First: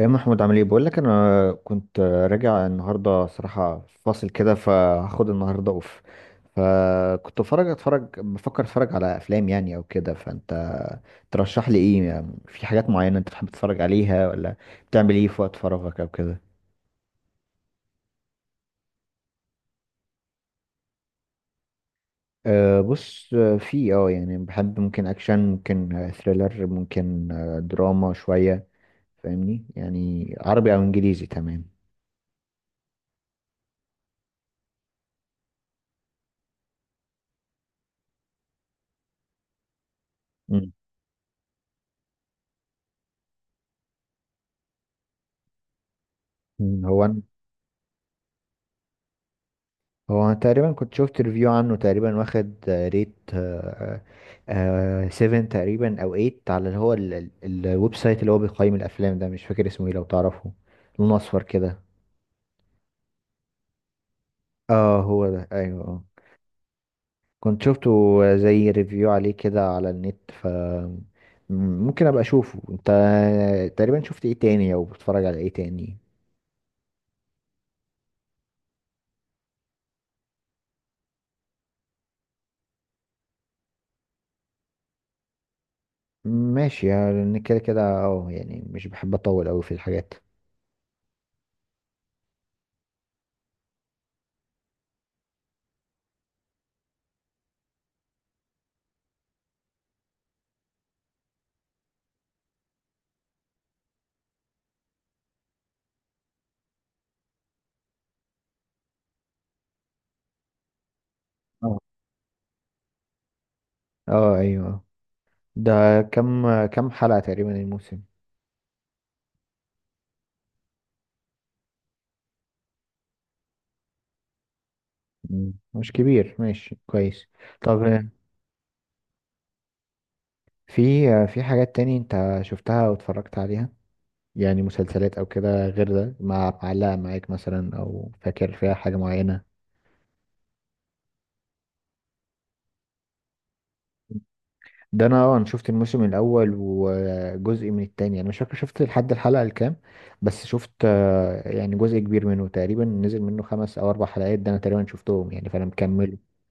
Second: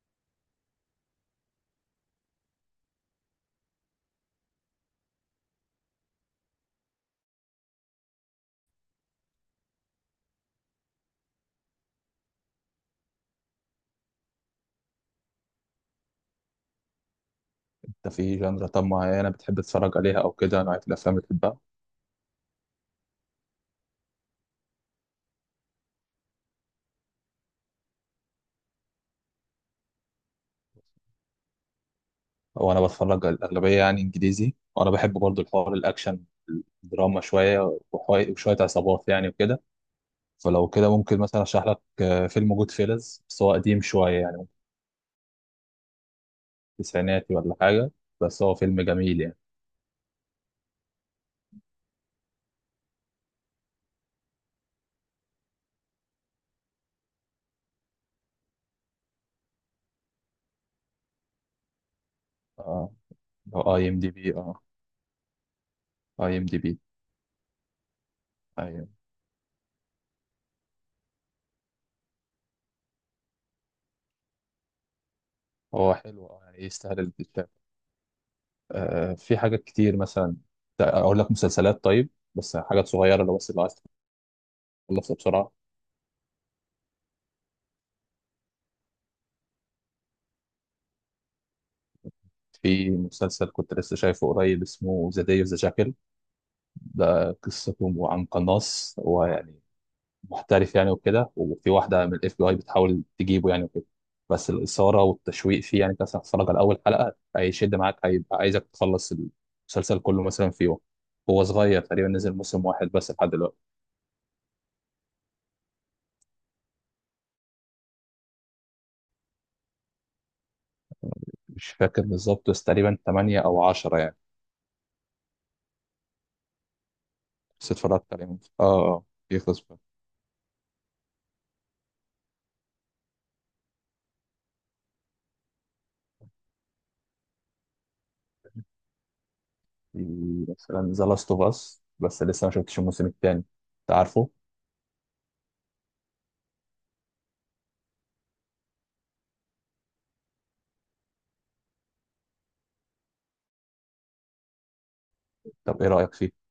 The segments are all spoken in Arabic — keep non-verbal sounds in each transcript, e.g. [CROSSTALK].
ايه محمود، عامل ايه؟ بقول لك، انا كنت راجع النهارده صراحه فاصل كده، فهاخد النهارده اوف. فكنت بفرج اتفرج بفكر اتفرج على افلام يعني او كده. فانت ترشح لي ايه يعني؟ في حاجات معينه انت بتحب تتفرج عليها؟ ولا بتعمل ايه في وقت فراغك او كده؟ انت في جنرا طب معينة بتحب تتفرج عليها او كده، نوعية الافلام اللي بتحبها؟ أه، بص. في يعني بحب، ممكن اكشن، ممكن ثريلر، ممكن دراما شويه، فاهمني؟ يعني عربي او انجليزي، تمام. وانا بتفرج الاغلبية يعني انجليزي، وانا بحب برضو الحوار الاكشن، الدراما شوية وشوية عصابات يعني وكده. فلو مم. كده ممكن مثلا اشرح لك فيلم جود فيلز، بس هو قديم شوية يعني، مم، هو أنا- تسعيناتي ولا حاجة، بس هو فيلم جميل يعني. هو أنا تقريبا كنت شفت ريفيو عنه، تقريبا واخد ريت 7 تقريبا او 8، على اللي هو الويب سايت اللي هو بيقيم الافلام ده. مش فاكر اسمه ايه، لو تعرفه. لونه اصفر كده. اه، اي ام دي بي. اه، اه، هو ده، ايوه، اه. اي ام دي بي. كنت شفته زي ايوه، ريفيو عليه كده على النت، ف ممكن ابقى اشوفه. انت تقريبا شفت ايه تاني، او بتتفرج على ايه هو تاني؟ حلو اه يعني يستاهل الكتاب. آه في حاجات كتير مثلا، اقول لك مسلسلات، طيب بس حاجات صغيرة لو بس اللي عايز تخلصها بسرعة. ماشي، يعني كده كده، اه يعني مش بحب اطول اوي في الحاجات. في مسلسل كنت لسه شايفه قريب اسمه ذا داي اوف ذا جاكل. ده قصته عن قناص، هو يعني محترف يعني وكده، وفي واحدة من الاف بي اي بتحاول تجيبه يعني وكده. بس الإثارة والتشويق فيه يعني، انت مثلا هتتفرج على أول حلقة هيشد معاك، هيبقى عايزك تخلص المسلسل كله مثلا في يوم. هو اه، صغير تقريبا، نزل موسم واحد بس لحد دلوقتي. اه، ايوه. ده كم حلقة تقريبا الموسم؟ مش فاكر بالظبط، بس تقريبا 8 أو 10 يعني. مم. مش كبير، ماشي كويس. بس طب اتفرجت عليه. اه اه، يخلص بقى. في حاجات تاني انت شفتها او اتفرجت عليها، يعني مسلسلات او كده، غير ده، مع معلقة معاك مثلا، او فاكر فيها حاجة معينة؟ في مثلا ذا لاست اوف اس، بس لسه ما شفتش الموسم الثاني، انت عارفه ده انا شفت الموسم الاول وجزء من التاني. انا مش فاكر شفت لحد الحلقة الكام. بس شفت يعني جزء كبير منه، تقريبا نزل منه 5 او 4 حلقات، ده انا تقريبا شفتهم يعني، فانا طب ايه رأيك مكمل. فيه؟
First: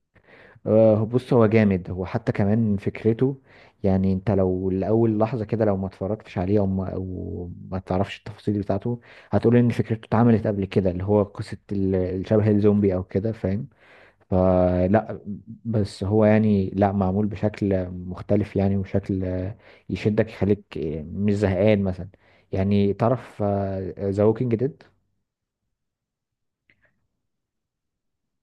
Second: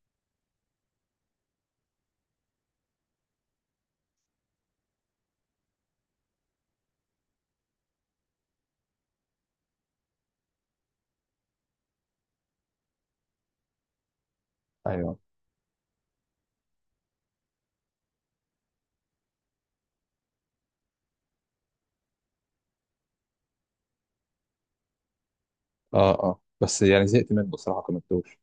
بص هو جامد، هو حتى كمان فكرته. يعني انت لو لأول لحظة كده، لو ما اتفرجتش عليه او ما, أو ما تعرفش التفاصيل بتاعته، هتقول ان فكرته اتعملت قبل كده، اللي هو قصة الشبه الزومبي او كده، فاهم؟ ايوه. فلا، بس هو يعني لا، معمول بشكل مختلف يعني، وشكل يشدك، يخليك مش زهقان مثلا. يعني تعرف ذا ووكينج ديد؟ اه اه، بس يعني زهقت منه بصراحة، كملتوش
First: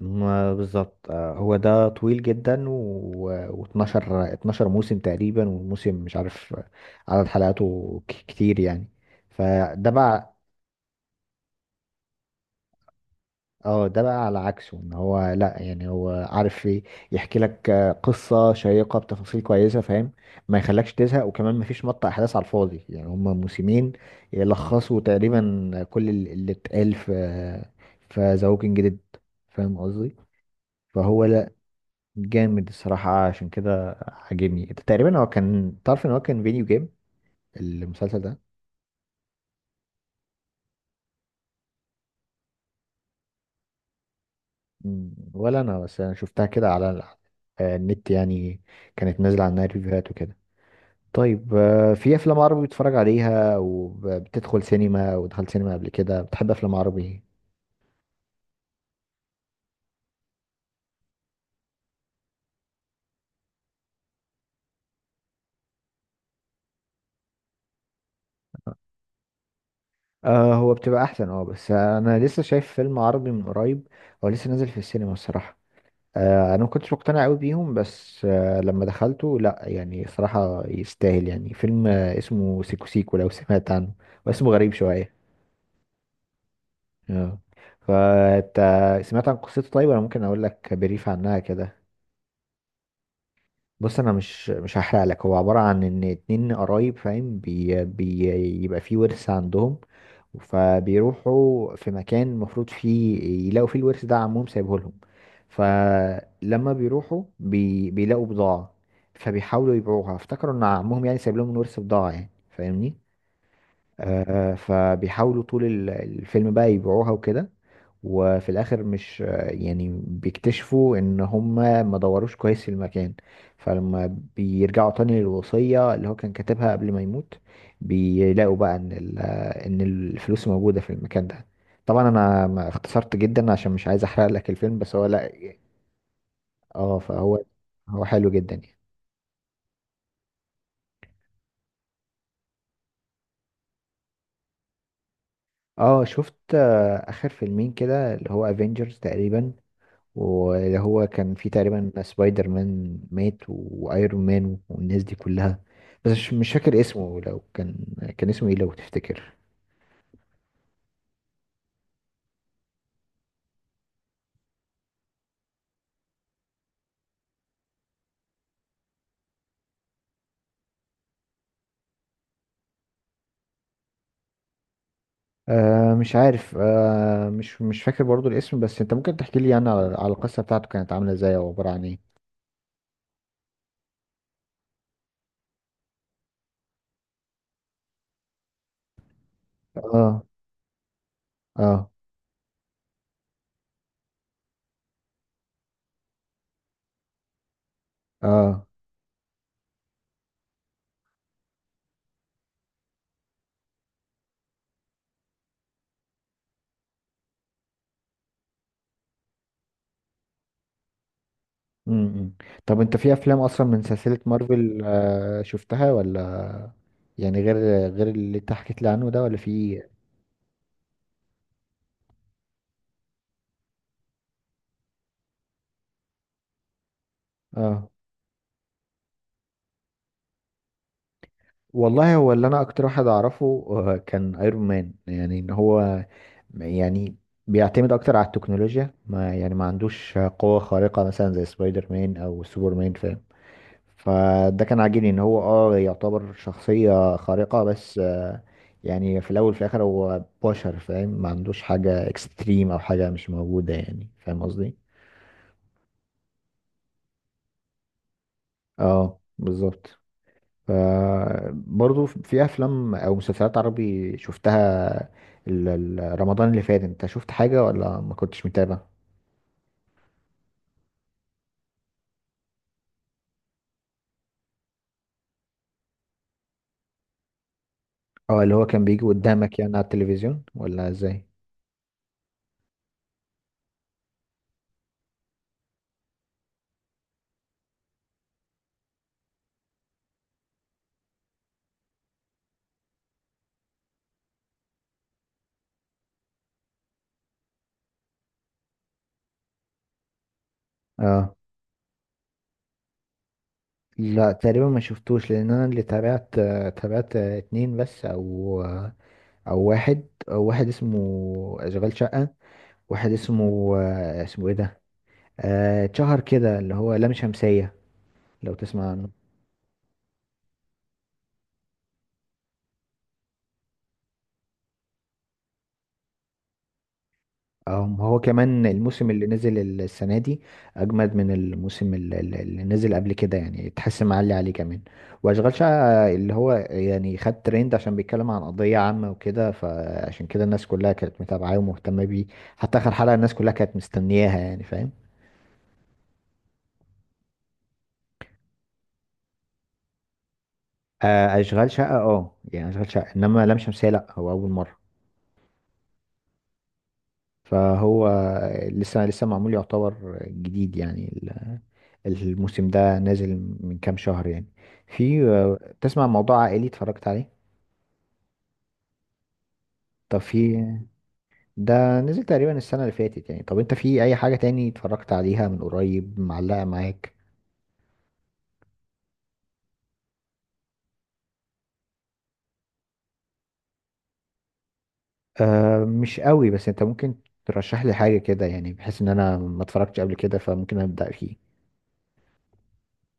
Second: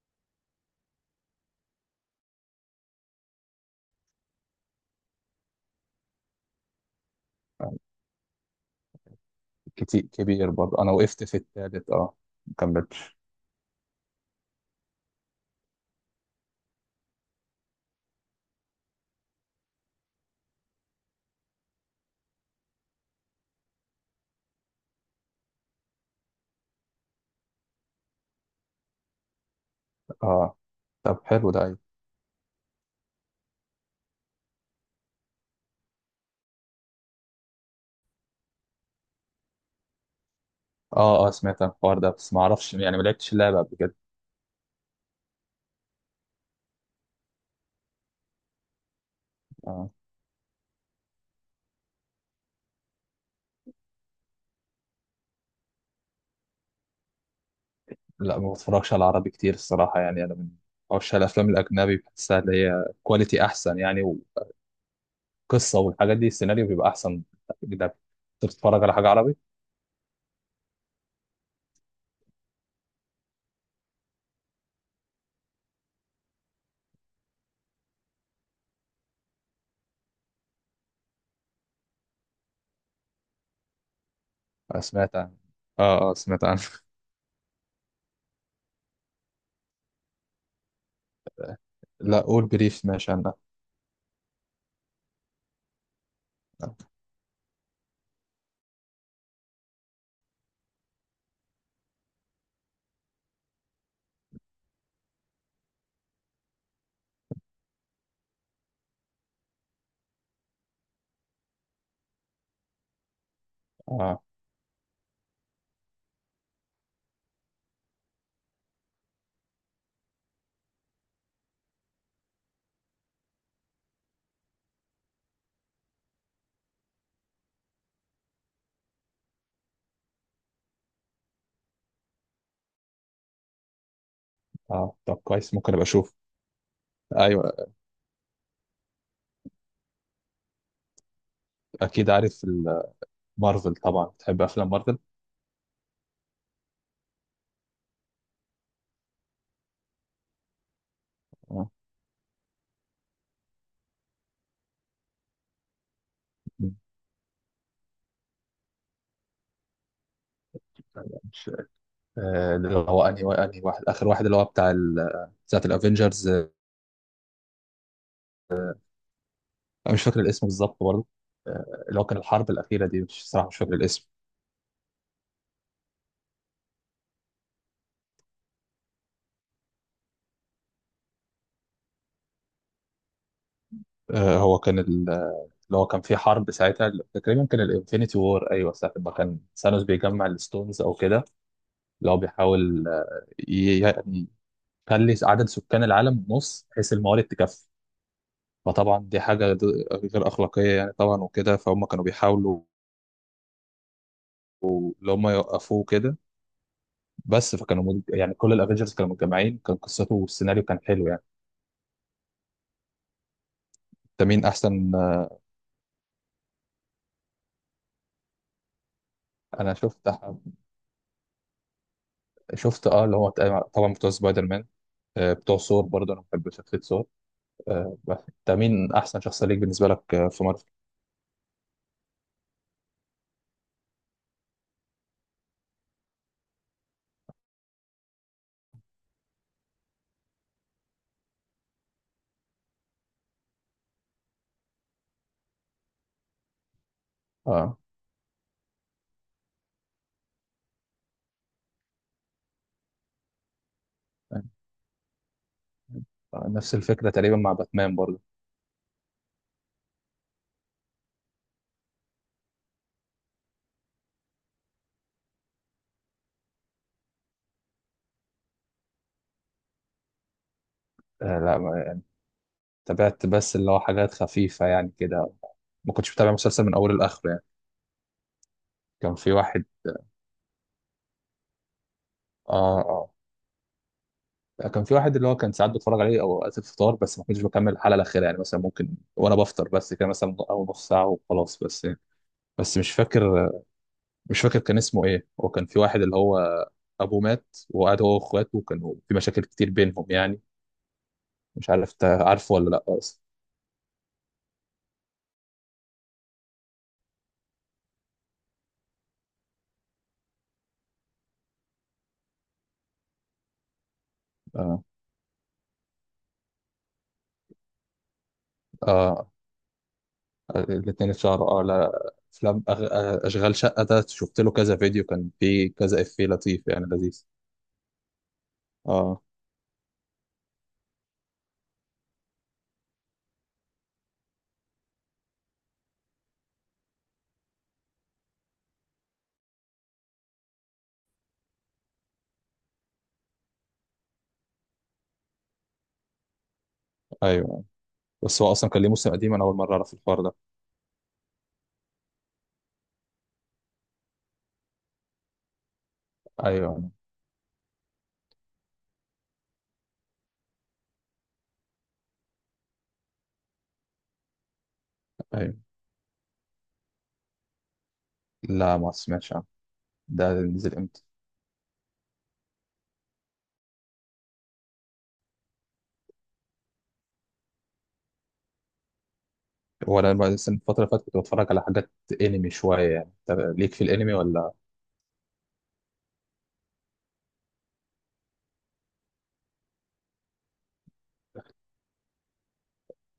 ما بالظبط، هو ده طويل جدا و... و12 12 موسم تقريبا، والموسم مش عارف عدد يعني. حلقاته كتير يعني. فده كتير بقى. كبير برضه، انا وقفت في التالت اه، ما كملتش. اه، ده بقى على عكسه، ان هو لا. يعني هو عارف يحكي لك قصة شيقة بتفاصيل كويسة، فاهم؟ ما يخلكش تزهق، وكمان ما فيش مط احداث على الفاضي. يعني هما موسمين يلخصوا تقريبا كل اللي اتقال في ذا ووكينج ديد، فاهم قصدي؟ اه، طب فهو حلو ده. ايوه، جامد الصراحة، عشان كده عاجبني. تقريبا هو كان، تعرف ان هو كان فيديو جيم، المسلسل ده؟ اه اه، سمعت عن الحوار ده بس ما اعرفش يعني، ما لعبتش اللعبة قبل كده. مم، ولا انا. بس انا شفتها كده على النت يعني، كانت نازلة عنها آه. ريفيوهات وكده. طيب في افلام عربي بتتفرج عليها، وبتدخل سينما، ودخلت سينما قبل كده، بتحب افلام عربي؟ لا، ما بتفرجش على العربي كتير الصراحة يعني. انا من عشاق الافلام الاجنبي، بحسها اللي هي كواليتي احسن يعني، وقصة والحاجات دي السيناريو بيبقى احسن. اجنبي. انت بتتفرج على حاجة عربي؟ آه، هو بتبقى احسن اه، بس انا لسه شايف فيلم عربي من قريب، هو لسه نازل في السينما الصراحة. انا ما كنتش مقتنع قوي بيهم، بس لما دخلته لا، يعني صراحة يستاهل، يعني فيلم اسمه سيكو سيكو، لو سمعت عنه، واسمه غريب آه شوية. سمعت عن، اه اه، سمعت عنه. اه، فانت سمعت عن قصته؟ طيب انا ممكن اقول لك بريف عنها كده. [LAUGHS] لا، قول بريف، ماشي انا. بص، انا مش هحرق لك. هو عباره عن ان اتنين قرايب، فاهم؟ بي بي يبقى في ورث عندهم. فبيروحوا في مكان المفروض فيه يلاقوا فيه الورث ده، عمهم سايبه لهم. فلما بيروحوا بيلاقوا بضاعه، فبيحاولوا يبيعوها، افتكروا ان عمهم يعني سايب لهم الورث بضاعه يعني، فاهمني؟ اه فبيحاولوا طول الفيلم بقى يبيعوها وكده. وفي الاخر مش آه، يعني بيكتشفوا ان هم ما دوروش كويس في المكان. فلما بيرجعوا تاني للوصية اللي هو كان كاتبها قبل ما يموت، بيلاقوا بقى ان ان الفلوس موجودة في المكان ده. طبعا انا ما اختصرت جدا عشان مش عايز احرق لك الفيلم، بس اه، هو طب لا. كويس، ممكن ابقى اشوف. اه، فهو ايوه. هو حلو جدا يعني. اكيد عارف مارفل، طبعا بتحب افلام مارفل. اه، شفت اخر فيلمين كده، اللي هو افنجرز تقريبا، واللي هو كان في آه. تقريبا سبايدر مان مات وايرون مان والناس دي كلها. بس مش فاكر اسمه. لو كان اسمه ايه لو تفتكر؟ مش آه، اللي هو انهي انهي واحد، اخر واحد اللي هو بتاعت الافينجرز. انا مش فاكر الاسم بالظبط برضه. اللي هو كان الحرب الاخيره دي، مش صراحه مش فاكر الاسم. آه مش عارف، آه مش فاكر برضو الاسم. بس انت ممكن تحكي لي يعني على القصة بتاعته، كانت عاملة ازاي او عبارة عن ايه؟ هو كان اللي هو كان في حرب، ساعتها تقريبا كان الانفينيتي وور، ايوه ساعه ما كان ثانوس اه، بيجمع الستونز او كده. اه، اللي هو بيحاول يعني يخلي عدد سكان العالم نص بحيث الموارد تكفي. اه. فطبعا دي حاجة غير أخلاقية يعني طبعا وكده. فهم كانوا بيحاولوا اللي هم يوقفوه كده. بس يعني كل الافنجرز كانوا متجمعين، كان قصته والسيناريو كان حلو يعني. امم. طب انت في افلام اصلا من سلسلة انت مين مارفل احسن شفتها ولا؟ يعني غير اللي انت حكيت لي عنه ده، ولا في انا إيه؟ شفت اه اللي هو طبعا بتوع سبايدر مان، بتوع ثور برضه، انا بحب شخصية ثور. اه، بس انت مين احسن شخصية ليك بالنسبة لك في مارفل؟ والله هو اللي انا اكتر واحد اعرفه كان ايرون مان. يعني ان هو يعني بيعتمد اكتر على التكنولوجيا. ما يعني ما عندوش قوة خارقة مثلا زي سبايدر مان او سوبر مان، فاهم؟ فده كان عاجبني ان هو يعتبر شخصية خارقة، اه. بس يعني في الاول وفي الاخر هو بشر، فاهم؟ ما عندوش حاجة اكستريم او حاجة مش موجودة، يعني فاهم قصدي؟ نفس الفكرة تقريبا مع باتمان برضه. اه بالظبط. برضه في افلام او مسلسلات عربي شفتها؟ رمضان اللي فات انت شفت حاجة ولا ما كنتش متابع؟ آه، لا ما- تابعت بس اللي هو حاجات خفيفة يعني كده، ما كنتش متابع مسلسل من أوله لآخره يعني. اه، اللي هو كان بيجي كان في قدامك واحد، يعني على التلفزيون ولا ازاي؟ اه اه، كان في واحد اللي هو كان ساعات بتفرج عليه او وقت الفطار، بس ما كنتش بكمل الحلقه الاخيره يعني، مثلا ممكن وانا بفطر بس كده مثلا، او نص ساعه وخلاص بس يعني. بس مش فاكر كان اسمه ايه. هو كان في واحد اللي هو ابوه مات، وقعد هو واخواته وكانوا في مشاكل كتير بينهم يعني. اه مش عارف انت عارفه ولا لا اصلا. لا، تقريبا ما شفتوش، لان انا اللي تابعت اتنين بس، او او واحد أو واحد اسمه اشغال شقة، واحد اسمه ايه ده، اه اتشهر كده، اللي هو لام شمسية، لو تسمع عنه. اه، الاثنين اتشهروا اه، لا، افلام أغ... آه، اشغال شقه ده شفت له كذا فيديو، كان فيه كذا افيه لطيف يعني لذيذ. اه، ما هو كمان الموسم اه اللي نزل السنة دي أجمد من الموسم اللي نزل قبل كده، يعني تحس معلي عليه كمان. وأشغال شقة اللي هو يعني خد ترند، عشان بيتكلم عن قضية عامة وكده، فعشان كده الناس كلها كانت متابعاه ومهتمة بيه، حتى آخر حلقة الناس كلها كانت مستنياها يعني، فاهم؟ ايوه. بس هو اصلا كان ليه موسم قديم؟ انا اول مره اعرف الحوار ده. أشغال شقة اه، يعني أشغال شقة، إنما لام شمسية لأ، هو أول مرة. ايوه فهو لسه معمول، يعتبر جديد يعني، الموسم ده نازل من كام شهر يعني. في ايوه. تسمع موضوع عائلي اتفرجت عليه؟ لا، ما سمعتش عنه، طب ده في، نزل امتى؟ ده نزل تقريبا السنة اللي فاتت يعني. طب انت في اي حاجة تاني اتفرجت عليها من قريب معلقة معاك؟ هو انا بقى لسه الفتره اللي فاتت كنت بتفرج على حاجات انمي شويه يعني. انت ليك في الانمي ولا؟ آه مش قوي، بس انت ممكن ترشح لي حاجة كده يعني، بحيث ان انا ما اتفرجتش قبل كده فممكن ابدأ فيه.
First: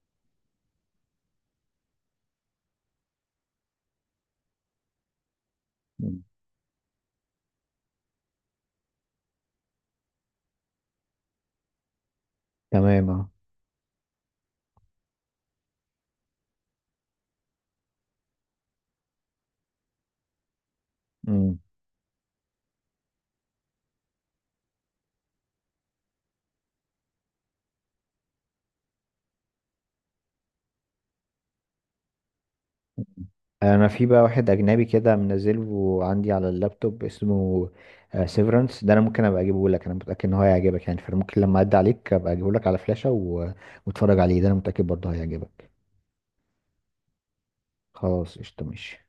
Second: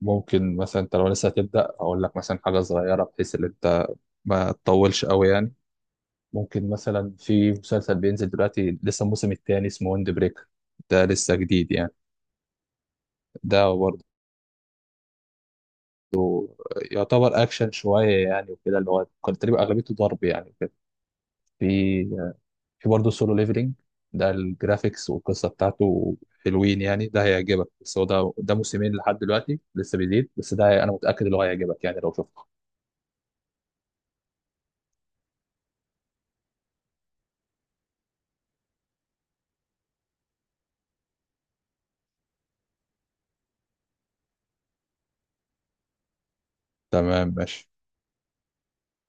ممكن مثلا انت لو لسه هتبدا، اقول لك مثلا حاجه صغيره بحيث ان انت ما تطولش قوي يعني. مم. ممكن مثلا في مسلسل بينزل دلوقتي لسه الموسم الثاني اسمه ويند بريكر، ده لسه جديد يعني. تمام، اه. ده برضه يعتبر اكشن شويه يعني وكده، اللي هو كان تقريبا اغلبيته ضرب يعني وكده. مم. في في برضه سولو ليفلينج، ده الجرافيكس والقصه بتاعته حلوين يعني، ده هيعجبك. بس هو ده موسمين لحد دلوقتي لسه بيزيد، بس ده انا متاكد اللي هو هيعجبك يعني لو شفته. انا في بقى واحد اجنبي كده منزله عندي على اللابتوب اسمه سيفرنس، ده انا ممكن ابقى اجيبه لك. انا متاكد ان هو هيعجبك يعني، فممكن لما اعدي عليك ابقى اجيبه لك على فلاشه واتفرج عليه، ده انا متاكد برضه هيعجبك. تمام، ماشي. خلاص، قشطه، ماشي.